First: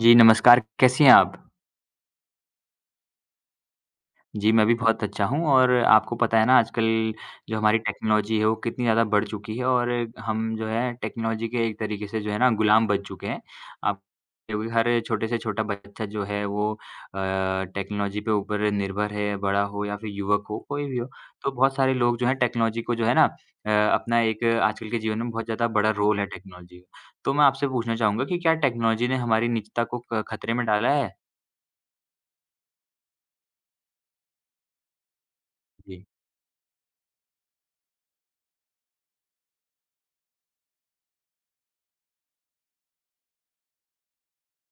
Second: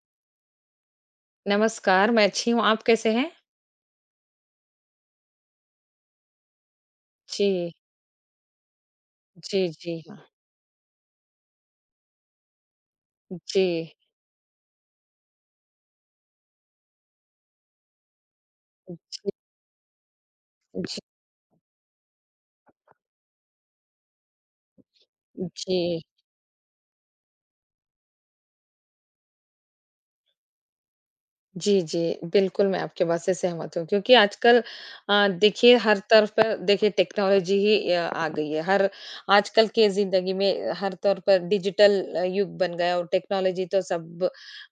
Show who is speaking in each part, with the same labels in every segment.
Speaker 1: जी, नमस्कार। कैसी हैं आप?
Speaker 2: नमस्कार, मैं अच्छी हूँ, आप कैसे हैं?
Speaker 1: जी, मैं भी बहुत अच्छा हूँ और आपको पता है ना आजकल जो
Speaker 2: जी,
Speaker 1: हमारी टेक्नोलॉजी है वो कितनी ज़्यादा बढ़ चुकी है
Speaker 2: जी,
Speaker 1: और
Speaker 2: जी, हाँ,
Speaker 1: हम जो है टेक्नोलॉजी के एक तरीके से जो है ना गुलाम बन चुके हैं।
Speaker 2: जी,
Speaker 1: आप क्योंकि हर छोटे से छोटा बच्चा जो है वो टेक्नोलॉजी पे ऊपर निर्भर है, बड़ा हो या फिर युवक हो, कोई
Speaker 2: जी,
Speaker 1: भी हो। तो बहुत सारे लोग जो हैं टेक्नोलॉजी को जो है ना अपना एक आजकल के जीवन में बहुत ज़्यादा
Speaker 2: जी।
Speaker 1: बड़ा रोल है टेक्नोलॉजी का। तो मैं आपसे पूछना चाहूँगा कि क्या टेक्नोलॉजी ने हमारी निजता को क खतरे में डाला है?
Speaker 2: जी, जी। बिल्कुल, मैं आपके बात से सहमत हूँ क्योंकि आजकल देखिए हर
Speaker 1: जी।
Speaker 2: तरफ पर देखिए टेक्नोलॉजी ही आ गई है। हर आजकल के ज़िंदगी में हर तौर पर डिजिटल युग बन गया और टेक्नोलॉजी तो सब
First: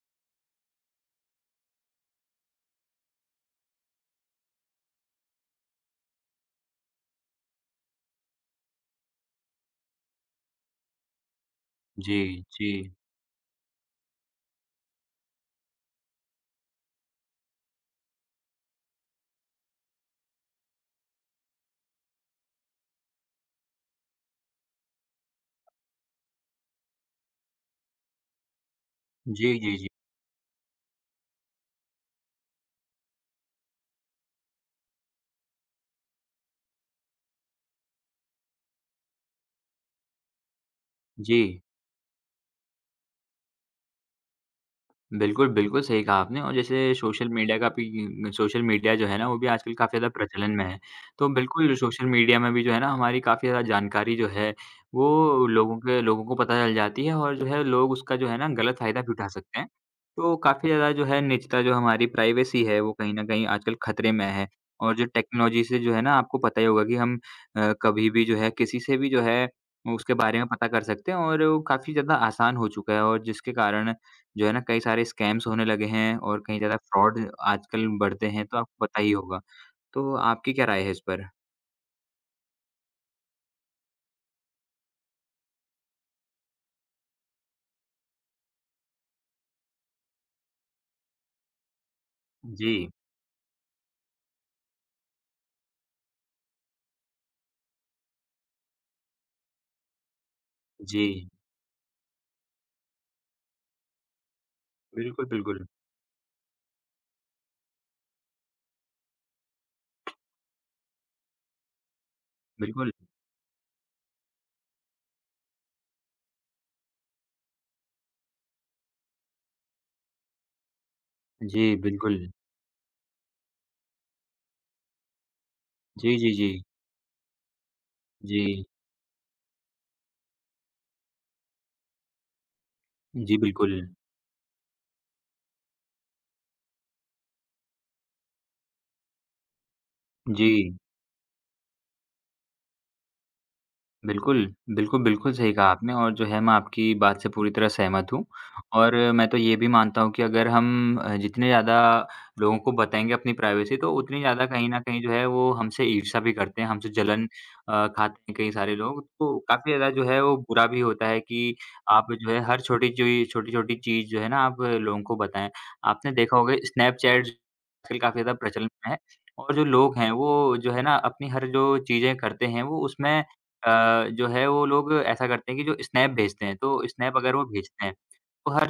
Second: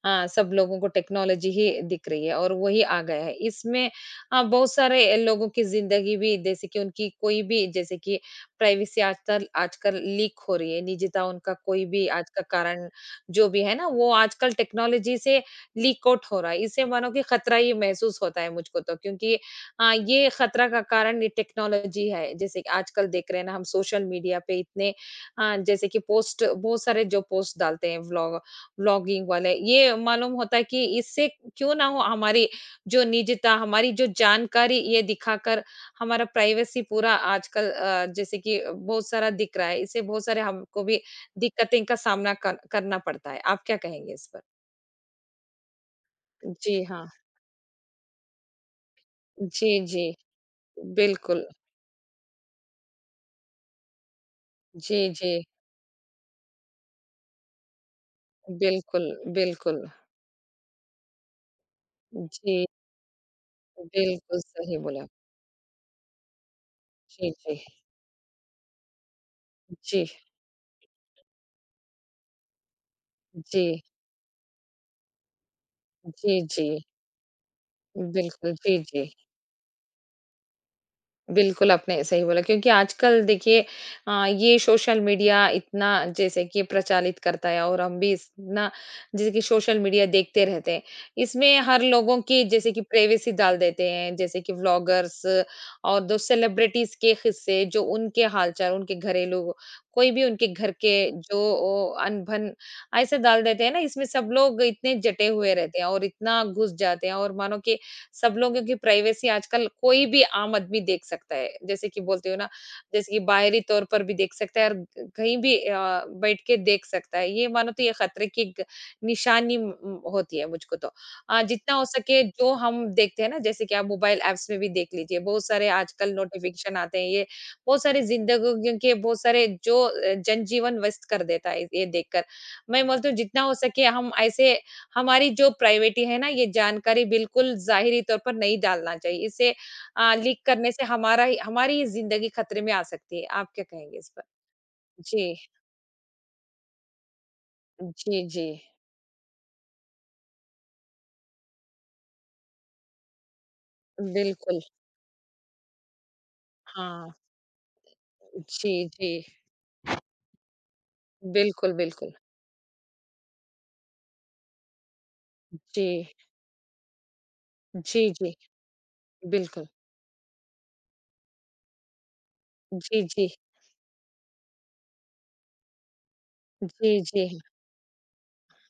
Speaker 2: हाँ, सब लोगों को टेक्नोलॉजी ही दिख रही है और वही आ गया है। इसमें बहुत सारे लोगों की ज़िंदगी भी जैसे कि उनकी कोई भी जैसे कि प्राइवेसी आजकल आजकल लीक हो रही है, निजता उनका कोई भी
Speaker 1: जी,
Speaker 2: आज का
Speaker 1: जी।
Speaker 2: कारण जो भी है ना, वो आजकल टेक्नोलॉजी से लीक आउट हो रहा है। इससे मानो कि खतरा ही महसूस होता है मुझको तो क्योंकि ये खतरा का कारण ये टेक्नोलॉजी है। जैसे कि आजकल देख रहे हैं ना हम सोशल मीडिया पे इतने जैसे कि पोस्ट बहुत सारे जो पोस्ट डालते हैं व्लॉगिंग वाले
Speaker 1: जी, जी, जी।
Speaker 2: ये मालूम होता है कि इससे क्यों ना हो हमारी जो निजता, हमारी जो जानकारी ये दिखाकर हमारा प्राइवेसी पूरा आजकल जैसे कि बहुत सारा दिख रहा है। इससे बहुत सारे हमको भी
Speaker 1: जी।
Speaker 2: दिक्कतें का सामना कर करना पड़ता है। आप क्या कहेंगे इस पर?
Speaker 1: बिल्कुल, बिल्कुल सही कहा आपने और
Speaker 2: जी
Speaker 1: जैसे
Speaker 2: हाँ।
Speaker 1: सोशल मीडिया का भी सोशल मीडिया जो है ना, वो भी
Speaker 2: जी,
Speaker 1: आजकल काफ़ी
Speaker 2: जी।
Speaker 1: ज़्यादा प्रचलन में है। तो
Speaker 2: बिल्कुल।
Speaker 1: बिल्कुल सोशल मीडिया में भी जो है ना, हमारी काफ़ी ज़्यादा जानकारी जो है,
Speaker 2: जी, जी।
Speaker 1: वो लोगों के लोगों को पता चल जाती है और जो है लोग उसका जो है ना, गलत फ़ायदा
Speaker 2: बिल्कुल,
Speaker 1: भी उठा सकते हैं।
Speaker 2: बिल्कुल।
Speaker 1: तो काफ़ी ज़्यादा जो है निजता जो हमारी
Speaker 2: जी,
Speaker 1: प्राइवेसी है, वो कहीं न कहीं आजकल खतरे में
Speaker 2: बिल्कुल
Speaker 1: है।
Speaker 2: सही
Speaker 1: और जो
Speaker 2: बोला।
Speaker 1: टेक्नोलॉजी से जो है ना, आपको पता ही होगा कि हम
Speaker 2: जी, जी।
Speaker 1: कभी भी जो है किसी से भी जो है
Speaker 2: जी,
Speaker 1: उसके बारे में पता कर सकते हैं और वो काफ़ी ज़्यादा आसान हो चुका है और जिसके
Speaker 2: जी,
Speaker 1: कारण जो है ना कई सारे स्कैम्स होने लगे हैं
Speaker 2: जी,
Speaker 1: और कहीं
Speaker 2: जी।
Speaker 1: ज़्यादा फ्रॉड आजकल बढ़ते हैं,
Speaker 2: बिल्कुल,
Speaker 1: तो
Speaker 2: जी,
Speaker 1: आपको पता
Speaker 2: जी।
Speaker 1: ही होगा। तो आपकी क्या राय है इस पर?
Speaker 2: बिल्कुल, आपने सही बोला क्योंकि आजकल देखिए ये सोशल मीडिया इतना जैसे कि प्रचलित करता है और हम भी इतना जैसे कि सोशल मीडिया देखते रहते हैं। इसमें हर लोगों की
Speaker 1: जी,
Speaker 2: जैसे कि प्राइवेसी डाल देते हैं, जैसे कि व्लॉगर्स और जो सेलिब्रिटीज़ के किस्से, जो उनके हाल-चाल, उनके घरेलू कोई भी उनके घर
Speaker 1: जी।
Speaker 2: के जो ओ अनबन ऐसे डाल देते हैं ना, इसमें सब लोग इतने जटे
Speaker 1: बिल्कुल,
Speaker 2: हुए
Speaker 1: बिल्कुल।
Speaker 2: रहते हैं और इतना घुस जाते हैं और मानो कि सब लोगों की प्राइवेसी आजकल कोई भी आम आदमी देख सकता है जैसे कि बोलते हो ना
Speaker 1: बिल्कुल।
Speaker 2: जैसे कि बाहरी तौर पर भी देख सकता है और कहीं भी बैठ के देख सकता है ये मानो तो ये खतरे की एक निशानी होती है मुझको तो जितना
Speaker 1: जी,
Speaker 2: हो
Speaker 1: बिल्कुल।
Speaker 2: सके जो हम देखते हैं ना जैसे कि आप मोबाइल एप्स में भी देख लीजिए बहुत सारे आजकल
Speaker 1: जी, जी, जी।
Speaker 2: नोटिफिकेशन आते हैं ये बहुत सारे
Speaker 1: जी।
Speaker 2: जिंदगी के बहुत सारे जो जनजीवन व्यस्त कर देता है ये देखकर मैं बोलती हूँ
Speaker 1: जी,
Speaker 2: जितना हो
Speaker 1: बिल्कुल।
Speaker 2: सके हम ऐसे हमारी जो प्राइवेटी है ना, ये जानकारी बिल्कुल ज़ाहिरी तौर पर नहीं डालना चाहिए। इसे लीक
Speaker 1: जी।
Speaker 2: करने से हमारा ही हमारी ही ज़िंदगी खतरे में आ सकती है। आप क्या कहेंगे इस पर?
Speaker 1: बिल्कुल, बिल्कुल, बिल्कुल
Speaker 2: जी,
Speaker 1: सही कहा आपने और जो है मैं आपकी बात से पूरी तरह सहमत
Speaker 2: जी,
Speaker 1: हूँ
Speaker 2: जी।
Speaker 1: और मैं तो ये भी मानता हूँ कि अगर हम जितने ज़्यादा लोगों को बताएँगे अपनी प्राइवेसी तो उतनी ज़्यादा
Speaker 2: बिल्कुल,
Speaker 1: कहीं न कहीं जो है वो हमसे ईर्ष्या भी करते हैं, हमसे
Speaker 2: हाँ।
Speaker 1: जलन खाते हैं कई सारे
Speaker 2: जी,
Speaker 1: लोग।
Speaker 2: जी।
Speaker 1: तो काफ़ी ज़्यादा जो है वो बुरा भी होता है कि
Speaker 2: बिल्कुल,
Speaker 1: आप
Speaker 2: बिल्कुल।
Speaker 1: जो है हर छोटी चीज़ छोटी-छोटी चीज़ जो है ना आप लोगों को बताएँ।
Speaker 2: जी,
Speaker 1: आपने देखा होगा स्नैपचैट आजकल
Speaker 2: जी,
Speaker 1: काफ़ी ज़्यादा
Speaker 2: जी।
Speaker 1: प्रचलन में है और जो
Speaker 2: बिल्कुल।
Speaker 1: लोग हैं वो जो है ना अपनी हर जो चीज़ें करते हैं वो
Speaker 2: जी,
Speaker 1: उसमें
Speaker 2: जी।
Speaker 1: जो है वो लोग ऐसा करते हैं कि जो स्नैप भेजते हैं, तो
Speaker 2: जी,
Speaker 1: स्नैप
Speaker 2: जी।
Speaker 1: अगर वो भेजते हैं, तो हर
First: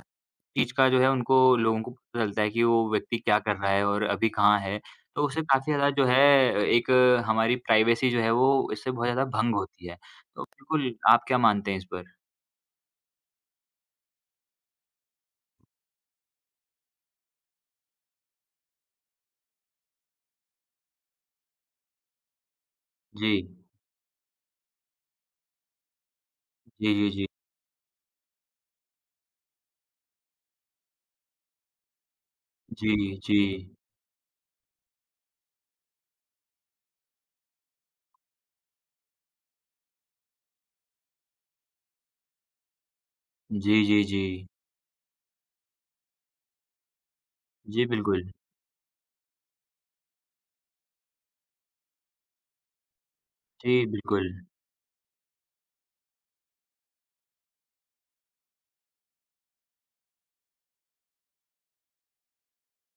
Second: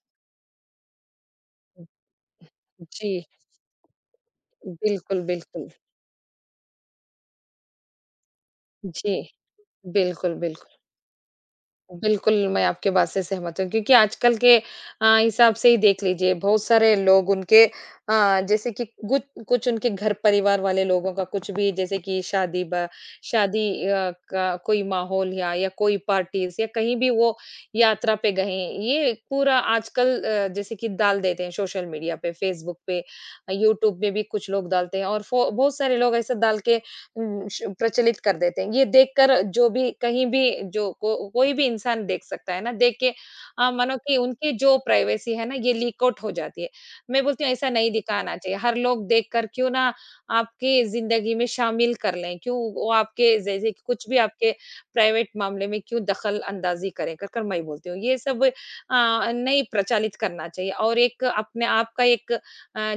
Speaker 1: चीज़ का जो है उनको लोगों को पता चलता है कि वो व्यक्ति
Speaker 2: जी,
Speaker 1: क्या कर रहा है और अभी कहाँ है।
Speaker 2: बिल्कुल,
Speaker 1: तो उससे
Speaker 2: बिल्कुल।
Speaker 1: काफ़ी ज़्यादा जो है एक हमारी प्राइवेसी जो है वो इससे बहुत
Speaker 2: जी,
Speaker 1: ज़्यादा भंग होती है।
Speaker 2: बिल्कुल,
Speaker 1: तो
Speaker 2: बिल्कुल।
Speaker 1: बिल्कुल, आप क्या मानते हैं इस पर?
Speaker 2: बिल्कुल, मैं आपके बात से सहमत हूँ क्योंकि आजकल के हिसाब से ही देख लीजिए बहुत सारे लोग उनके जैसे कि गुच कुछ उनके घर परिवार वाले लोगों का कुछ भी जैसे कि
Speaker 1: जी।
Speaker 2: शादी का कोई माहौल या कोई पार्टीज़ या
Speaker 1: जी,
Speaker 2: कहीं भी
Speaker 1: जी, जी।
Speaker 2: वो यात्रा पे गए हैं, ये पूरा आजकल जैसे कि डाल देते हैं सोशल मीडिया पे, फ़ेसबुक
Speaker 1: जी,
Speaker 2: पे,
Speaker 1: जी।
Speaker 2: यूट्यूब में भी कुछ लोग डालते हैं और फ़ो बहुत सारे लोग ऐसा डाल के श प्रचलित कर देते हैं। ये देखकर जो भी कहीं भी जो को कोई भी इंसान देख सकता है ना, देख के
Speaker 1: जी,
Speaker 2: मानो
Speaker 1: जी,
Speaker 2: कि
Speaker 1: जी।
Speaker 2: उनकी जो प्राइवेसी है ना, ये लीक आउट हो जाती है। मैं बोलती हूँ ऐसा
Speaker 1: जी,
Speaker 2: नहीं
Speaker 1: बिल्कुल।
Speaker 2: दिखाना चाहिए। हर लोग देखकर क्यों ना आपकी ज़िंदगी में शामिल कर लें, क्यों वो आपके जैसे कि
Speaker 1: जी,
Speaker 2: कुछ भी
Speaker 1: बिल्कुल।
Speaker 2: आपके प्राइवेट मामले में क्यों दखल-अंदाज़ी करें, कर कर मैं बोलती हूँ। ये सब नहीं प्रचलित करना चाहिए और एक अपने आप का एक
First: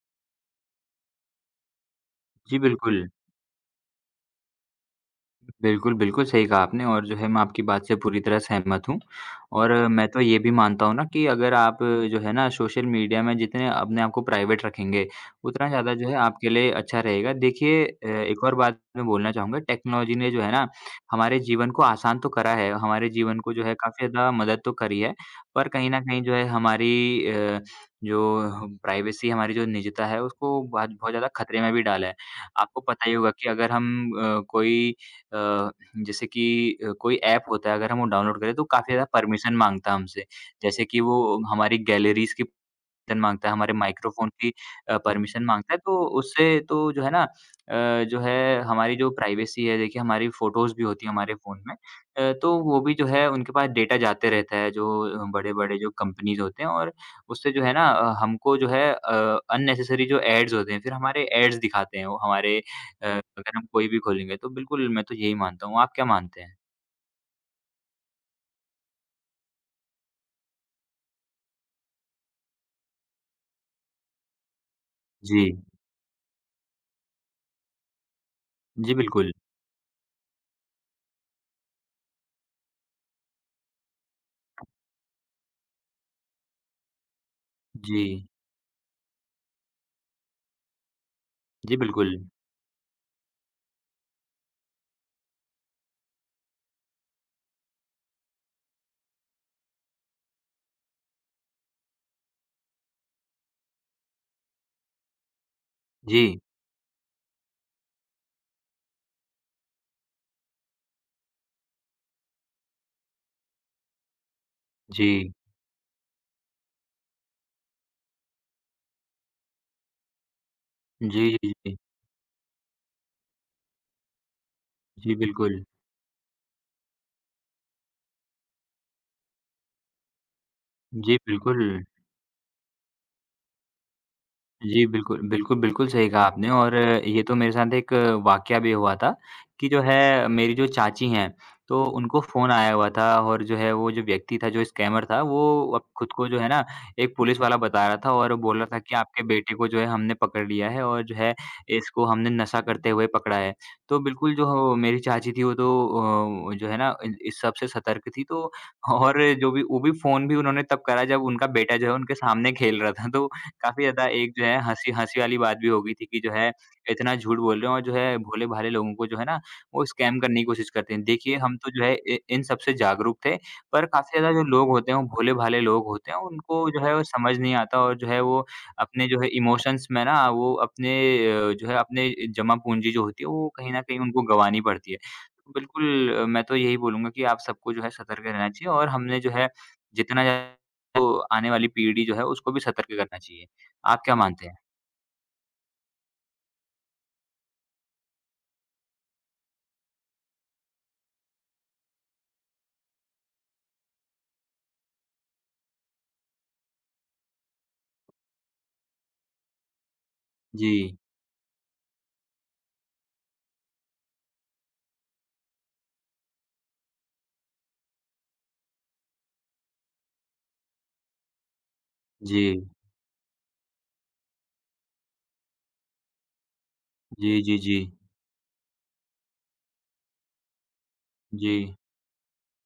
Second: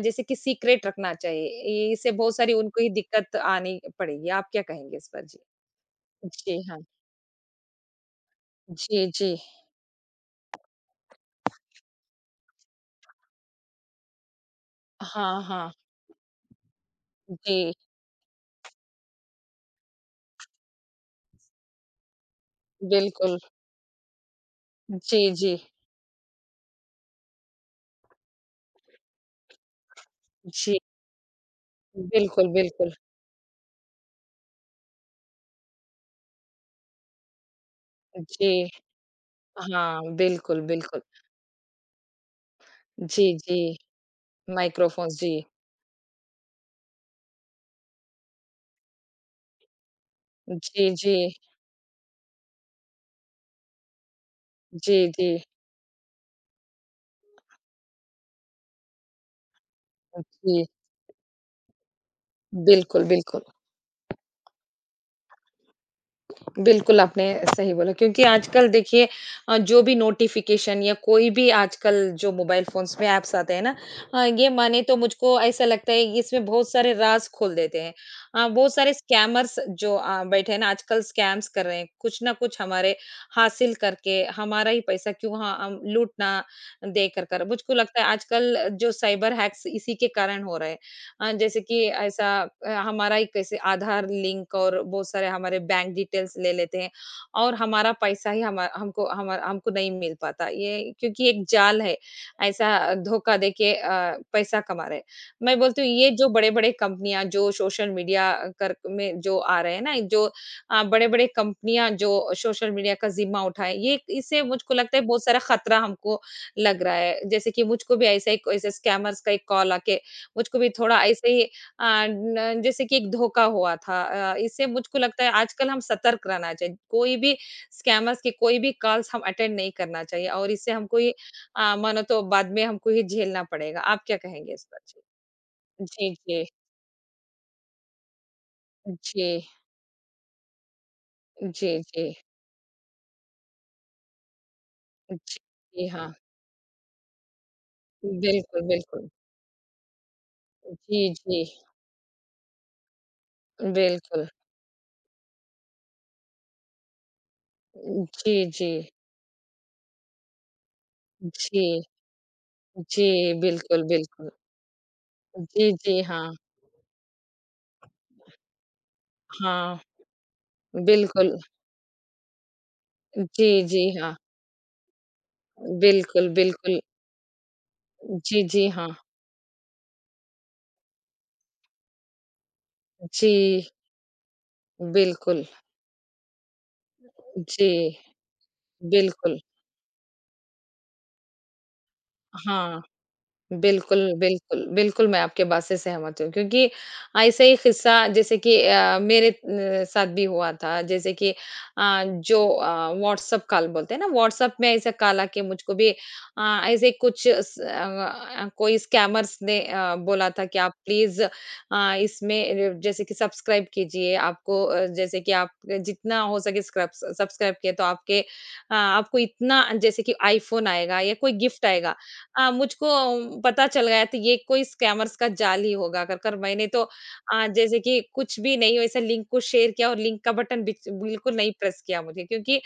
Speaker 2: जैसे कि सीक्रेट रखना चाहिए। इससे बहुत सारी
Speaker 1: जी,
Speaker 2: उनको ही
Speaker 1: बिल्कुल।
Speaker 2: दिक्कत आनी पड़ेगी। आप क्या कहेंगे इस पर? जी।
Speaker 1: बिल्कुल, बिल्कुल सही कहा
Speaker 2: जी, हाँ।
Speaker 1: आपने और जो है मैं आपकी बात से पूरी तरह सहमत हूँ।
Speaker 2: जी, जी।
Speaker 1: और मैं तो ये भी मानता हूँ ना कि अगर आप जो है ना सोशल मीडिया में जितने अपने आप को प्राइवेट रखेंगे,
Speaker 2: हाँ,
Speaker 1: उतना
Speaker 2: हाँ।
Speaker 1: ज़्यादा जो है आपके लिए अच्छा रहेगा।
Speaker 2: जी,
Speaker 1: देखिए एक और बात मैं बोलना चाहूँगा टेक्नोलॉजी ने जो है ना हमारे जीवन को आसान तो करा है, हमारे
Speaker 2: बिल्कुल।
Speaker 1: जीवन को जो है काफ़ी ज़्यादा मदद तो करी है।
Speaker 2: जी, जी।
Speaker 1: पर कहीं न कहीं जो है हमारी जो प्राइवेसी हमारी जो निजता है उसको
Speaker 2: जी,
Speaker 1: बहुत बहुत ज़्यादा खतरे में भी डाला है।
Speaker 2: बिल्कुल,
Speaker 1: आपको
Speaker 2: बिल्कुल।
Speaker 1: पता ही होगा कि अगर हम कोई अ, जैसे कि कोई ऐप होता है अगर हम वो डाउनलोड करें तो
Speaker 2: जी,
Speaker 1: काफ़ी ज़्यादा परमिशन माँगता है
Speaker 2: हाँ,
Speaker 1: हमसे।
Speaker 2: बिल्कुल,
Speaker 1: जैसे कि
Speaker 2: बिल्कुल।
Speaker 1: वो हमारी गैलरीज़ की परमिशन
Speaker 2: जी,
Speaker 1: माँगता है,
Speaker 2: जी।
Speaker 1: हमारे माइक्रोफ़ोन की
Speaker 2: माइक्रोफ़ोन्स, जी।
Speaker 1: परमिशन माँगता है, तो उससे तो जो है ना जो है हमारी जो प्राइवेसी है देखिए हमारी फ़ोटोज़ भी
Speaker 2: जी,
Speaker 1: होती हैं
Speaker 2: जी।
Speaker 1: हमारे फ़ोन में तो वो भी जो है उनके पास डेटा जाते रहता है जो
Speaker 2: जी, जी।
Speaker 1: बड़े-बड़े जो कंपनीज़ होते हैं और उससे जो है ना हमको जो है अननेसेसरी जो एड्स
Speaker 2: जी,
Speaker 1: होते हैं, फिर हमारे एड्स दिखाते हैं वो हमारे
Speaker 2: बिल्कुल, बिल्कुल।
Speaker 1: अगर हम कोई भी खोलेंगे तो बिल्कुल मैं तो यही मानता हूँ, आप क्या मानते हैं?
Speaker 2: बिल्कुल, आपने सही बोला क्योंकि आजकल देखिए जो भी नोटिफ़िकेशन या कोई भी आजकल जो मोबाइल फ़ोन्स में ऐप्स आते हैं ना ये माने तो मुझको
Speaker 1: जी।
Speaker 2: ऐसा लगता है कि इसमें बहुत सारे राज़ खोल देते हैं। बहुत सारे
Speaker 1: जी, बिल्कुल।
Speaker 2: स्कैमर्स जो बैठे हैं ना आजकल स्कैम्स कर रहे हैं, कुछ ना कुछ हमारे हासिल करके हमारा ही पैसा क्यों हाँ, हम लूट ना दे कर कर। मुझको लगता
Speaker 1: जी।
Speaker 2: है आजकल जो साइबर हैक्स इसी के कारण हो रहे हैं। जैसे
Speaker 1: जी,
Speaker 2: कि
Speaker 1: बिल्कुल।
Speaker 2: ऐसा हमारा एक कैसे आधार लिंक और बहुत सारे हमारे बैंक डिटेल्स ले लेते हैं और हमारा पैसा ही हम हमको नहीं मिल पाता ये क्योंकि एक जाल है ऐसा धोखा देके पैसा कमा रहे हैं। मैं बोलती हूँ ये
Speaker 1: जी।
Speaker 2: जो बड़े बड़े कंपनियां जो सोशल मीडिया कर में जो आ रहे हैं ना जो बड़े बड़े कंपनियां जो सोशल मीडिया का जिम्मा उठाए ये इससे मुझको लगता है
Speaker 1: जी।
Speaker 2: बहुत सारा खतरा हमको लग रहा है जैसे कि मुझको भी ऐसा एक ऐसे स्कैमर्स का एक कॉल आके मुझको भी थोड़ा ऐसे
Speaker 1: जी,
Speaker 2: ही
Speaker 1: जी, जी।
Speaker 2: न जैसे कि एक धोखा हुआ था इससे मुझको
Speaker 1: जी,
Speaker 2: लगता है
Speaker 1: बिल्कुल।
Speaker 2: आजकल हम सतर्क रहना चाहिए। कोई भी स्कैमर्स के कोई भी कॉल्स हम अटेंड नहीं करना चाहिए और इससे हमको ही
Speaker 1: जी, बिल्कुल।
Speaker 2: मानो तो बाद में हमको ही झेलना पड़ेगा। आप क्या कहेंगे इस पर?
Speaker 1: जी, बिल्कुल, बिल्कुल, बिल्कुल सही
Speaker 2: जी,
Speaker 1: कहा
Speaker 2: जी।
Speaker 1: आपने और ये तो मेरे साथ एक वाकया भी हुआ था
Speaker 2: जी,
Speaker 1: कि जो है मेरी जो चाची हैं,
Speaker 2: जी,
Speaker 1: तो
Speaker 2: जी।
Speaker 1: उनको फ़ोन आया हुआ था और जो है वो जो व्यक्ति था, जो स्कैमर था,
Speaker 2: जी,
Speaker 1: वो अब
Speaker 2: जी
Speaker 1: खुद
Speaker 2: हाँ।
Speaker 1: को जो है ना एक पुलिस वाला बता रहा था और बोल
Speaker 2: बिल्कुल,
Speaker 1: रहा था कि
Speaker 2: बिल्कुल।
Speaker 1: आपके बेटे को जो है हमने पकड़ लिया है
Speaker 2: जी,
Speaker 1: और जो है
Speaker 2: जी।
Speaker 1: इसको हमने नशा करते हुए पकड़ा है। तो
Speaker 2: बिल्कुल।
Speaker 1: बिल्कुल मेरी चाची थी वो तो जो है ना इन इस सबसे सतर्क थी
Speaker 2: जी,
Speaker 1: तो
Speaker 2: जी।
Speaker 1: और जो भी वो भी फ़ोन भी उन्होंने तब करा जब उनका
Speaker 2: जी,
Speaker 1: बेटा जो है उनके सामने खेल रहा
Speaker 2: जी,
Speaker 1: था तो
Speaker 2: बिल्कुल,
Speaker 1: काफ़ी ज़्यादा
Speaker 2: बिल्कुल।
Speaker 1: एक जो है हँसी हँसी वाली बात भी
Speaker 2: जी,
Speaker 1: हो गई
Speaker 2: जी,
Speaker 1: थी कि
Speaker 2: हाँ।
Speaker 1: जो है इतना झूठ बोल रहे हो और जो है भोले-भाले लोगों को जो है ना
Speaker 2: हाँ,
Speaker 1: वो स्कैम करने की कोशिश करते हैं।
Speaker 2: बिल्कुल।
Speaker 1: देखिए हम तो जो है इ इन सब से जागरूक थे,
Speaker 2: जी, जी,
Speaker 1: पर
Speaker 2: हाँ।
Speaker 1: काफ़ी ज़्यादा जो लोग होते हैं वो भोले-भाले लोग होते हैं,
Speaker 2: बिल्कुल,
Speaker 1: उनको
Speaker 2: बिल्कुल।
Speaker 1: जो है वो समझ नहीं आता और जो है
Speaker 2: जी,
Speaker 1: वो
Speaker 2: जी, हाँ।
Speaker 1: अपने जो है इमोशंस में ना वो अपने जो है अपने जमा पूँजी जो होती है वो
Speaker 2: जी,
Speaker 1: कहीं न कहीं उनको गँवानी पड़ती है।
Speaker 2: बिल्कुल।
Speaker 1: तो बिल्कुल मैं तो यही बोलूँगा कि आप सबको जो है
Speaker 2: जी,
Speaker 1: सतर्क रहना चाहिए और हमने जो
Speaker 2: बिल्कुल।
Speaker 1: है जितना जो आने वाली पीढ़ी जो है उसको भी
Speaker 2: हाँ।
Speaker 1: सतर्क करना चाहिए।
Speaker 2: बिल्कुल,
Speaker 1: आप क्या मानते हैं?
Speaker 2: बिल्कुल, बिल्कुल, मैं आपके बात से सहमत हूँ क्योंकि ऐसा ही किस्सा जैसे कि मेरे न साथ भी हुआ था। जैसे कि व्हाट्सएप कॉल बोलते हैं ना, व्हाट्सएप में ऐसा कॉल आके मुझको भी ऐसे कुछ स अ अ, कोई स्कैमर्स ने बोला था कि आप
Speaker 1: जी,
Speaker 2: प्लीज़ इसमें जैसे कि सब्सक्राइब कीजिए। आपको जैसे कि आप जितना हो सके स्क्रब सब्सक्राइब किए तो आपके आपको इतना जैसे कि आईफ़ोन आएगा या कोई गिफ्ट आएगा।
Speaker 1: जी,
Speaker 2: मुझको पता चल गया था ये कोई स्कैमर्स का जाल ही होगा कर कर मैंने तो
Speaker 1: जी, जी, जी।
Speaker 2: जैसे कि कुछ भी नहीं वैसे लिंक को शेयर किया और लिंक का बटन बिल्कुल नहीं
Speaker 1: जी,
Speaker 2: प्रेस किया मुझे क्योंकि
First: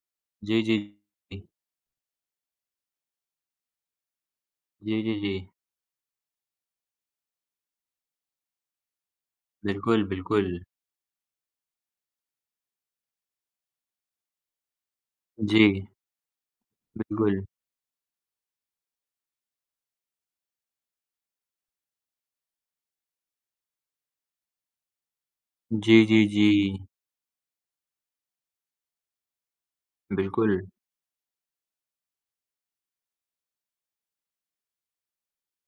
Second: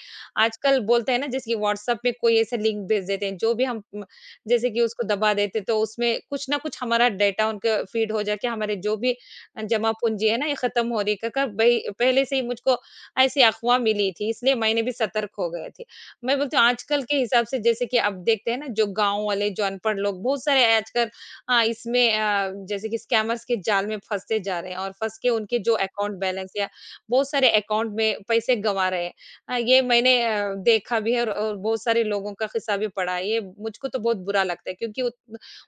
Speaker 1: जी, जी,
Speaker 2: आजकल बोलते हैं ना
Speaker 1: जी।
Speaker 2: जैसे कि व्हाट्सएप में कोई ऐसे लिंक भेज देते हैं जो भी जैसे कि
Speaker 1: जी,
Speaker 2: उसको
Speaker 1: जी,
Speaker 2: दबा
Speaker 1: जी।
Speaker 2: देते तो उसमें कुछ ना कुछ हमारा डाटा उनके फीड हो जाके हमारे जो भी जमा
Speaker 1: बिल्कुल,
Speaker 2: पूंजी है ना ये
Speaker 1: बिल्कुल।
Speaker 2: खत्म हो रही है। कर कर भाई पहले से ही मुझको ऐसी अफवाह मिली थी इसलिए मैंने भी सतर्क हो
Speaker 1: जी,
Speaker 2: गए थे मैं बोलती हूँ आजकल के
Speaker 1: बिल्कुल।
Speaker 2: हिसाब से जैसे कि अब देखते हैं ना जो गाँव वाले जो अनपढ़ लोग बहुत सारे आजकल इसमें जैसे कि स्कैमर्स के जाल में फँसते जा रहे हैं और फँस के उनके जो
Speaker 1: जी,
Speaker 2: अकाउंट
Speaker 1: जी, जी।
Speaker 2: बैलेंस या बहुत सारे अकाउंट में पैसे गँवा रहे हैं। ये मैंने
Speaker 1: बिल्कुल,
Speaker 2: देखा भी है और बहुत सारे लोगों का किस्सा भी पढ़ा है। ये मुझको तो बहुत बुरा लगता है क्योंकि उत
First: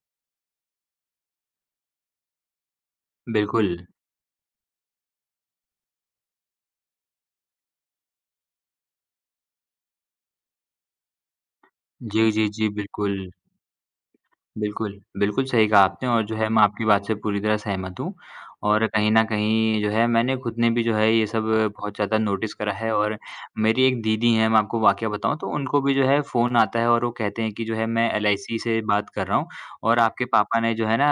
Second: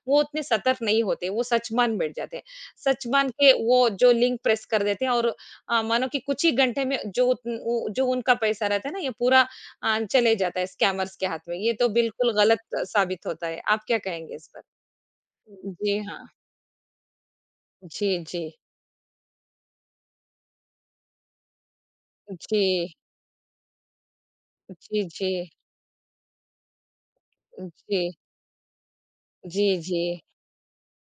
Speaker 2: वो उतने सतर्क नहीं होते, वो सच मान बैठ जाते हैं। सच मान के
Speaker 1: बिल्कुल।
Speaker 2: वो जो लिंक प्रेस कर देते हैं और मानो कि कुछ ही घंटे में जो उत उ जो उनका पैसा रहता है ना ये पूरा हाँ, चले जाता है स्कैमर्स के हाथ में। ये तो
Speaker 1: जी,
Speaker 2: बिल्कुल
Speaker 1: जी,
Speaker 2: गलत
Speaker 1: जी, बिल्कुल।
Speaker 2: साबित होता है। आप क्या कहेंगे इस पर?
Speaker 1: बिल्कुल, बिल्कुल सही कहा
Speaker 2: जी
Speaker 1: आपने और
Speaker 2: हाँ।
Speaker 1: जो है मैं आपकी बात से पूरी तरह सहमत
Speaker 2: जी,
Speaker 1: हूँ
Speaker 2: जी।
Speaker 1: और कहीं न कहीं जो है मैंने खुद ने भी जो है ये सब बहुत ज़्यादा नोटिस
Speaker 2: जी।
Speaker 1: करा है और मेरी एक दीदी हैं, मैं आपको
Speaker 2: जी,
Speaker 1: वाकया
Speaker 2: जी।
Speaker 1: बताऊँ तो उनको भी जो है फ़ोन आता है और वो कहते हैं कि जो है
Speaker 2: जी।
Speaker 1: मैं एलआईसी से बात कर रहा हूँ
Speaker 2: जी, जी।
Speaker 1: और आपके पापा ने जो है ना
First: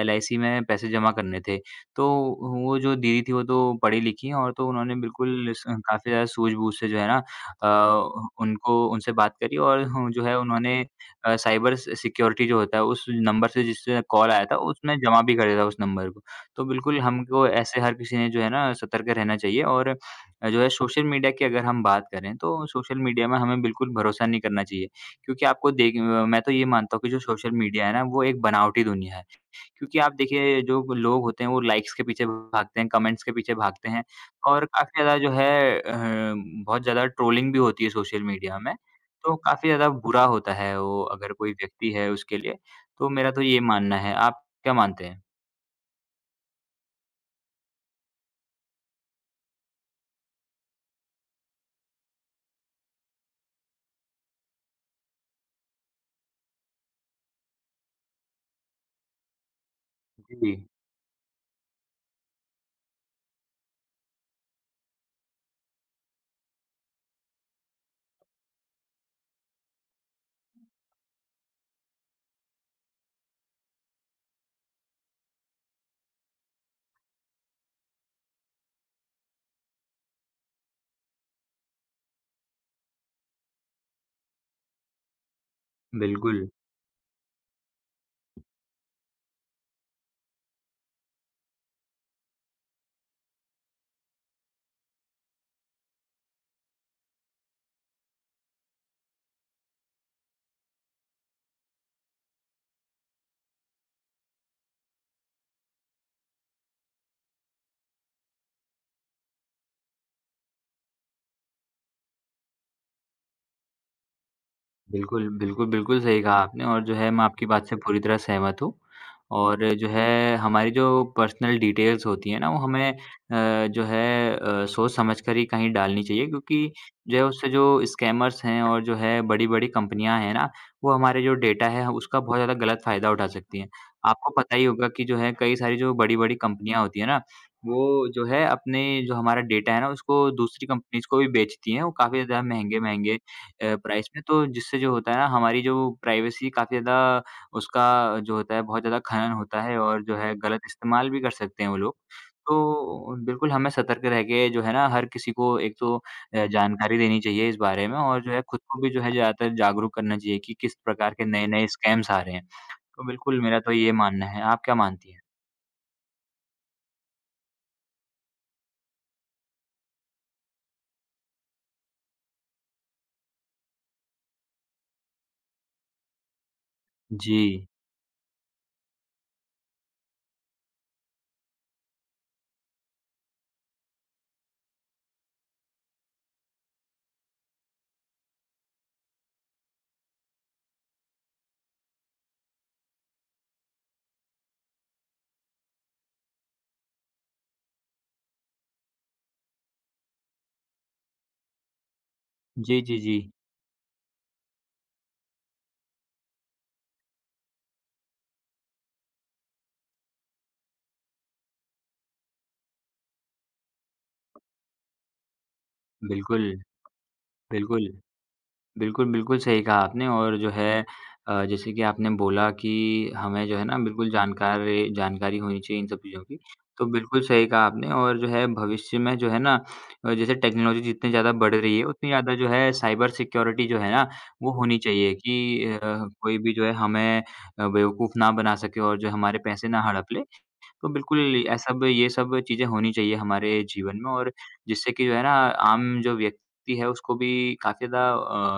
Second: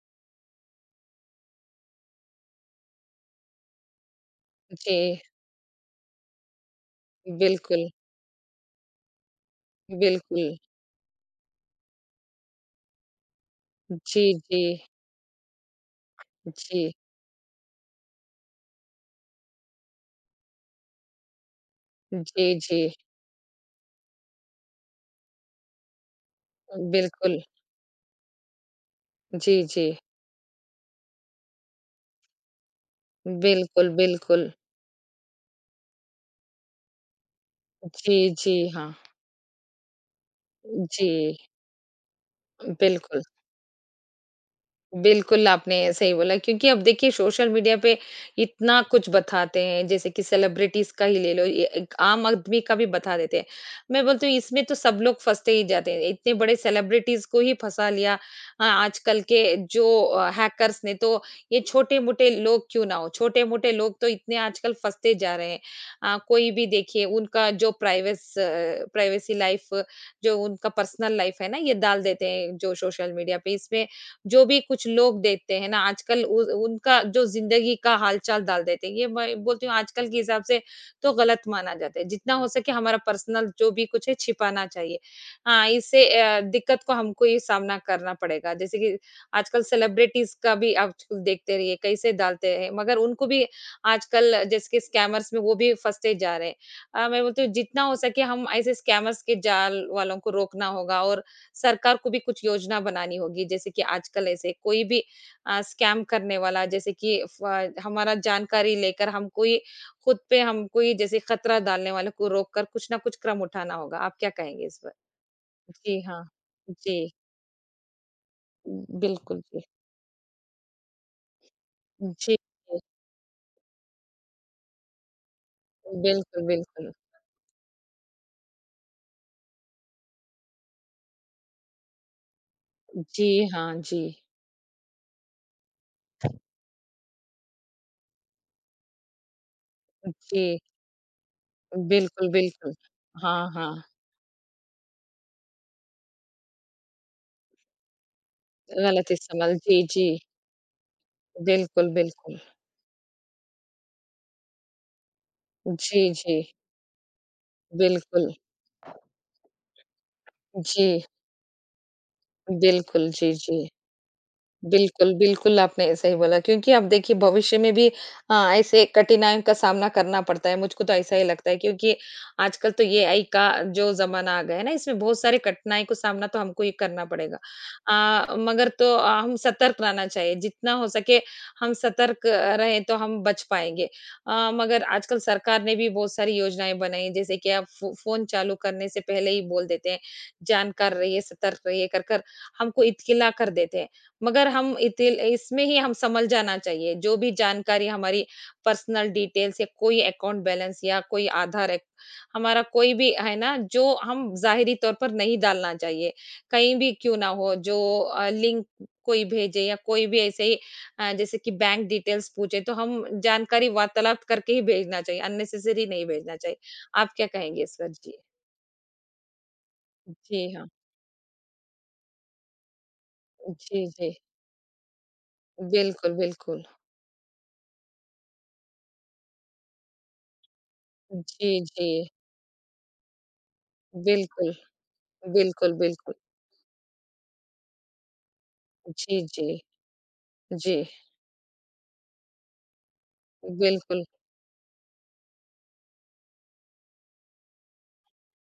Speaker 1: एलआईसी में पैसे जमा करने थे। तो वो जो दीदी थी वो तो पढ़ी-लिखी हैं और तो उन्होंने
Speaker 2: जी।
Speaker 1: बिल्कुल स काफ़ी ज़्यादा सूझ-बूझ से जो है ना
Speaker 2: बिल्कुल,
Speaker 1: उनको उनसे बात करी और जो है
Speaker 2: बिल्कुल।
Speaker 1: उन्होंने साइबर स सिक्योरिटी जो होता है उस नंबर से जिससे
Speaker 2: जी,
Speaker 1: कॉल आया था
Speaker 2: जी।
Speaker 1: उसने जमा भी कर दिया था उस नंबर को। तो
Speaker 2: जी।
Speaker 1: बिल्कुल हमको ऐसे हर किसी ने जो है ना सतर्क रहना चाहिए और जो है सोशल मीडिया की अगर हम बात करें
Speaker 2: जी,
Speaker 1: तो
Speaker 2: जी।
Speaker 1: सोशल मीडिया में हमें बिल्कुल भरोसा नहीं करना चाहिए। क्योंकि आपको मैं तो ये मानता हूँ कि जो
Speaker 2: बिल्कुल।
Speaker 1: सोशल मीडिया है ना वो एक बनावटी दुनिया है।
Speaker 2: जी, जी।
Speaker 1: क्योंकि आप देखिए जो लोग होते हैं वो लाइक्स के पीछे भागते हैं, कमेंट्स के पीछे भागते
Speaker 2: बिल्कुल,
Speaker 1: हैं
Speaker 2: बिल्कुल।
Speaker 1: और काफ़ी ज़्यादा जो है अ, बहुत ज़्यादा ट्रोलिंग भी होती है
Speaker 2: जी,
Speaker 1: सोशल
Speaker 2: जी,
Speaker 1: मीडिया में,
Speaker 2: हाँ।
Speaker 1: तो काफ़ी ज़्यादा बुरा होता है वो अगर
Speaker 2: जी,
Speaker 1: कोई व्यक्ति है उसके लिए, तो
Speaker 2: बिल्कुल।
Speaker 1: मेरा तो ये मानना है। आप क्या मानते हैं?
Speaker 2: बिल्कुल, आपने सही बोला क्योंकि अब देखिए सोशल मीडिया पे इतना कुछ बताते हैं, जैसे कि सेलिब्रिटीज़ का ही ले लो, ये एक आम आदमी का भी बता देते हैं। मैं बोलती हूँ इसमें तो सब लोग फँसते ही जाते हैं, इतने बड़े सेलिब्रिटीज़ को ही फँसा लिया। हाँ, आजकल के जो
Speaker 1: जी,
Speaker 2: हैकर्स ने तो ये छोटे-मोटे लोग क्यों ना हो, छोटे-मोटे लोग तो इतने आजकल फँसते जा रहे हैं। कोई भी देखिए उनका जो प्राइवेसी लाइफ़ जो उनका पर्सनल लाइफ़ है ना, ये डाल देते हैं जो सोशल मीडिया पे, इसमें जो भी कुछ लोग देते हैं ना आजकल उ उनका जो ज़िंदगी का हाल-चाल डाल देते हैं, ये मैं बोलती हूँ आजकल के हिसाब से तो गलत माना जाता है। जितना हो सके हमारा पर्सनल जो भी कुछ है छिपाना चाहिए। हाँ, इससे
Speaker 1: बिल्कुल।
Speaker 2: दिक्कत को हमको ये सामना करना पड़ेगा। जैसे कि आजकल सेलिब्रिटीज़ का भी आप देखते रहिए कैसे डालते हैं, मगर उनको भी आजकल जैसे कि स्कैमर्स में वो भी फँसते जा रहे हैं। मैं बोलती हूँ जितना हो सके हम ऐसे स्कैमर्स के जाल वालों को रोकना होगा और सरकार को भी कुछ योजना बनानी होगी, जैसे कि आजकल ऐसे कोई भी स्कैम करने वाला जैसे कि फ हमारा जानकारी लेकर हम कोई खुद पे हम कोई जैसे खतरा डालने वाले को रोककर कुछ ना कुछ कदम उठाना होगा। आप क्या कहेंगे इस पर?
Speaker 1: बिल्कुल, बिल्कुल, बिल्कुल
Speaker 2: जी
Speaker 1: सही
Speaker 2: हाँ।
Speaker 1: कहा आपने और जो है
Speaker 2: जी,
Speaker 1: मैं आपकी बात से पूरी तरह सहमत हूँ।
Speaker 2: बिल्कुल,
Speaker 1: और
Speaker 2: जी।
Speaker 1: जो है हमारी जो पर्सनल डिटेल्स होती
Speaker 2: जी, जी।
Speaker 1: हैं ना वो हमें जो है सोच समझ कर ही कहीं डालनी चाहिए
Speaker 2: बिल्कुल,
Speaker 1: क्योंकि
Speaker 2: बिल्कुल।
Speaker 1: जो है उससे जो स्कैमर्स हैं और जो है बड़ी-बड़ी कंपनियाँ हैं ना, वो हमारे जो डेटा है उसका बहुत ज़्यादा गलत फ़ायदा
Speaker 2: जी
Speaker 1: उठा सकती
Speaker 2: हाँ,
Speaker 1: हैं।
Speaker 2: जी।
Speaker 1: आपको पता ही होगा कि जो है कई सारी जो बड़ी-बड़ी कंपनियाँ होती हैं ना, वो जो है अपने जो हमारा डेटा है ना उसको
Speaker 2: जी,
Speaker 1: दूसरी कंपनीज़ को भी बेचती हैं। वो काफ़ी
Speaker 2: बिल्कुल,
Speaker 1: ज़्यादा
Speaker 2: बिल्कुल।
Speaker 1: महँगे-महँगे
Speaker 2: हाँ, हाँ,
Speaker 1: प्राइस में तो जिससे जो होता है ना हमारी जो प्राइवेसी काफ़ी ज़्यादा उसका जो होता है बहुत ज़्यादा
Speaker 2: गलत
Speaker 1: खनन
Speaker 2: इस्तेमाल।
Speaker 1: होता है
Speaker 2: जी,
Speaker 1: और
Speaker 2: जी।
Speaker 1: जो है गलत इस्तेमाल भी कर सकते हैं वो
Speaker 2: बिल्कुल,
Speaker 1: लोग।
Speaker 2: बिल्कुल।
Speaker 1: तो बिल्कुल हमें सतर्क रह के जो है ना हर किसी को एक तो
Speaker 2: जी, जी,
Speaker 1: जानकारी देनी चाहिए इस बारे में और जो
Speaker 2: बिल्कुल।
Speaker 1: है खुद को भी जो है ज़्यादातर जागरूक करना चाहिए कि किस
Speaker 2: जी।
Speaker 1: प्रकार के नए-नए स्कैम्स आ रहे हैं। तो
Speaker 2: बिल्कुल, जी,
Speaker 1: बिल्कुल
Speaker 2: जी।
Speaker 1: मेरा तो ये मानना है। आप क्या मानती
Speaker 2: बिल्कुल,
Speaker 1: हैं?
Speaker 2: बिल्कुल, आपने सही बोला क्योंकि अब देखिए भविष्य में भी ऐसे कठिनाइयों का सामना करना पड़ता है, मुझको तो ऐसा ही लगता है क्योंकि आजकल तो ये आई का जो ज़माना आ गया है ना, इसमें बहुत सारी कठिनाई को सामना तो हमको ही करना पड़ेगा।
Speaker 1: जी।
Speaker 2: मगर तो हम सतर्क रहना चाहिए, जितना हो सके हम सतर्क रहें तो हम बच पाएँगे। मगर आजकल सरकार ने भी बहुत सारी योजनाएँ बनाई हैं, जैसे कि आप फ़ोन चालू करने से पहले ही बोल देते हैं, जानकार रहिए, सतर्क रहिए कर, कर हमको इत्तिला कर देते हैं। मगर हम इतिल इसमें ही हम संभल जाना चाहिए। जो भी जानकारी हमारी पर्सनल डिटेल्स या कोई अकाउंट बैलेंस या कोई आधार एक हमारा
Speaker 1: जी,
Speaker 2: कोई
Speaker 1: जी,
Speaker 2: भी
Speaker 1: जी।
Speaker 2: है ना, जो हम ज़ाहिरी तौर पर नहीं डालना चाहिए। कहीं भी क्यों ना हो जो लिंक कोई भेजे या कोई भी ऐसे ही जैसे कि बैंक डिटेल्स पूछे तो हम जानकारी वार्तालाप करके ही भेजना चाहिए, अननेसेसरी नहीं भेजना
Speaker 1: बिल्कुल,
Speaker 2: चाहिए। आप क्या कहेंगे इस
Speaker 1: बिल्कुल।
Speaker 2: पर? जी।
Speaker 1: बिल्कुल, बिल्कुल सही कहा आपने और
Speaker 2: जी
Speaker 1: जो
Speaker 2: हाँ।
Speaker 1: है जैसे कि आपने बोला कि हमें जो है ना
Speaker 2: जी,
Speaker 1: बिल्कुल
Speaker 2: जी।
Speaker 1: जानकारी होनी चाहिए इन सब
Speaker 2: बिल्कुल,
Speaker 1: चीज़ों की।
Speaker 2: बिल्कुल।
Speaker 1: तो बिल्कुल सही कहा आपने और जो है भविष्य में जो है ना जैसे टेक्नोलॉजी जितनी ज़्यादा
Speaker 2: जी,
Speaker 1: बढ़ रही है,
Speaker 2: जी।
Speaker 1: उतनी ज़्यादा जो है साइबर सिक्योरिटी जो है ना
Speaker 2: बिल्कुल।
Speaker 1: वो होनी चाहिए कि
Speaker 2: बिल्कुल, बिल्कुल।
Speaker 1: कोई भी जो है हमें बेवकूफ़ ना बना सके और जो
Speaker 2: जी,
Speaker 1: हमारे
Speaker 2: जी।
Speaker 1: पैसे ना हड़प ले।
Speaker 2: जी,
Speaker 1: तो बिल्कुल ऐसा ब ये सब चीज़ें होनी चाहिए हमारे जीवन
Speaker 2: बिल्कुल।
Speaker 1: में और जिससे कि जो है ना आम जो व्यक्ति है उसको भी काफ़ी ज़्यादा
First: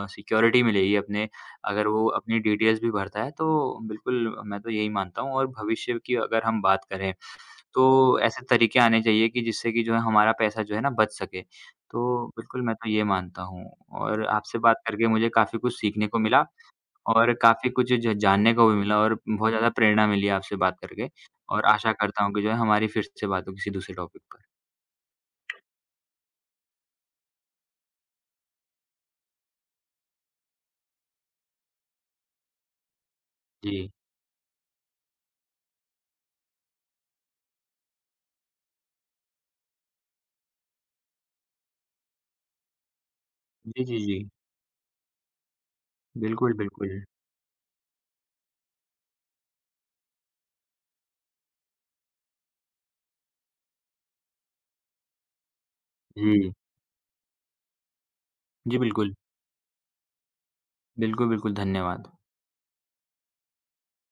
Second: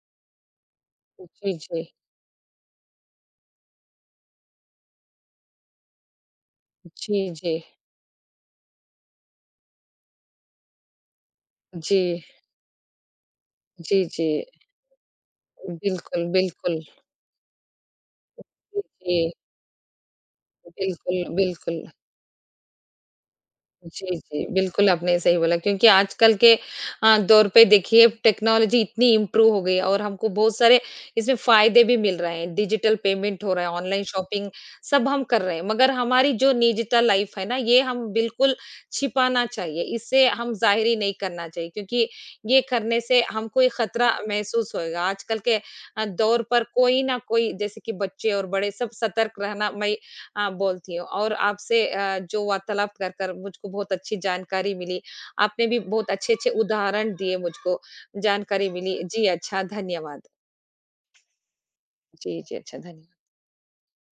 Speaker 1: सिक्योरिटी मिलेगी अपने
Speaker 2: जी, जी।
Speaker 1: अगर वो अपनी डिटेल्स भी भरता है तो बिल्कुल मैं तो यही मानता हूँ और भविष्य की अगर हम बात करें
Speaker 2: जी, जी।
Speaker 1: तो ऐसे तरीके आने चाहिए कि जिससे कि जो है हमारा पैसा जो है ना बच सके।
Speaker 2: जी,
Speaker 1: तो बिल्कुल मैं तो ये मानता हूँ
Speaker 2: जी,
Speaker 1: और
Speaker 2: जी।
Speaker 1: आपसे बात करके मुझे काफ़ी कुछ सीखने को
Speaker 2: बिल्कुल,
Speaker 1: मिला।
Speaker 2: बिल्कुल।
Speaker 1: और काफ़ी कुछ ज जानने को भी मिला और
Speaker 2: जी,
Speaker 1: बहुत ज़्यादा प्रेरणा मिली आपसे बात करके
Speaker 2: बिल्कुल,
Speaker 1: और
Speaker 2: बिल्कुल।
Speaker 1: आशा करता हूँ कि जो है हमारी फिर से बात हो किसी दूसरे
Speaker 2: जी,
Speaker 1: टॉपिक पर।
Speaker 2: जी। बिल्कुल, आपने सही बोला क्योंकि आजकल के दौर पे देखिए टेक्नोलॉजी इतनी इम्प्रूव हो गई है और हमको बहुत सारे इसमें फ़ायदे भी मिल रहे हैं। डिजिटल पेमेंट हो रहा है,
Speaker 1: जी।
Speaker 2: ऑनलाइन शॉपिंग सब हम कर रहे हैं। मगर हमारी जो निजता लाइफ़ है ना, ये हम बिल्कुल छिपाना चाहिए। इससे हम ज़ाहिरी नहीं करना चाहिए क्योंकि ये करने से हमको ये
Speaker 1: जी, जी,
Speaker 2: खतरा
Speaker 1: जी।
Speaker 2: महसूस होएगा। आजकल के दौर
Speaker 1: बिल्कुल,
Speaker 2: पर
Speaker 1: बिल्कुल।
Speaker 2: कोई ना कोई जैसे कि बच्चे और बड़े सब सतर्क रहना मैं हाँ, बोलती हूँ और आपसे जो वार्तालाप कर कर मुझको बहुत अच्छी जानकारी मिली। आपने भी बहुत अच्छे-अच्छे
Speaker 1: जी।
Speaker 2: उदाहरण दिए मुझको, जानकारी
Speaker 1: जी,
Speaker 2: मिली।
Speaker 1: बिल्कुल।
Speaker 2: जी अच्छा, धन्यवाद।
Speaker 1: बिल्कुल, बिल्कुल, धन्यवाद।
Speaker 2: जी, जी अच्छा, धन्य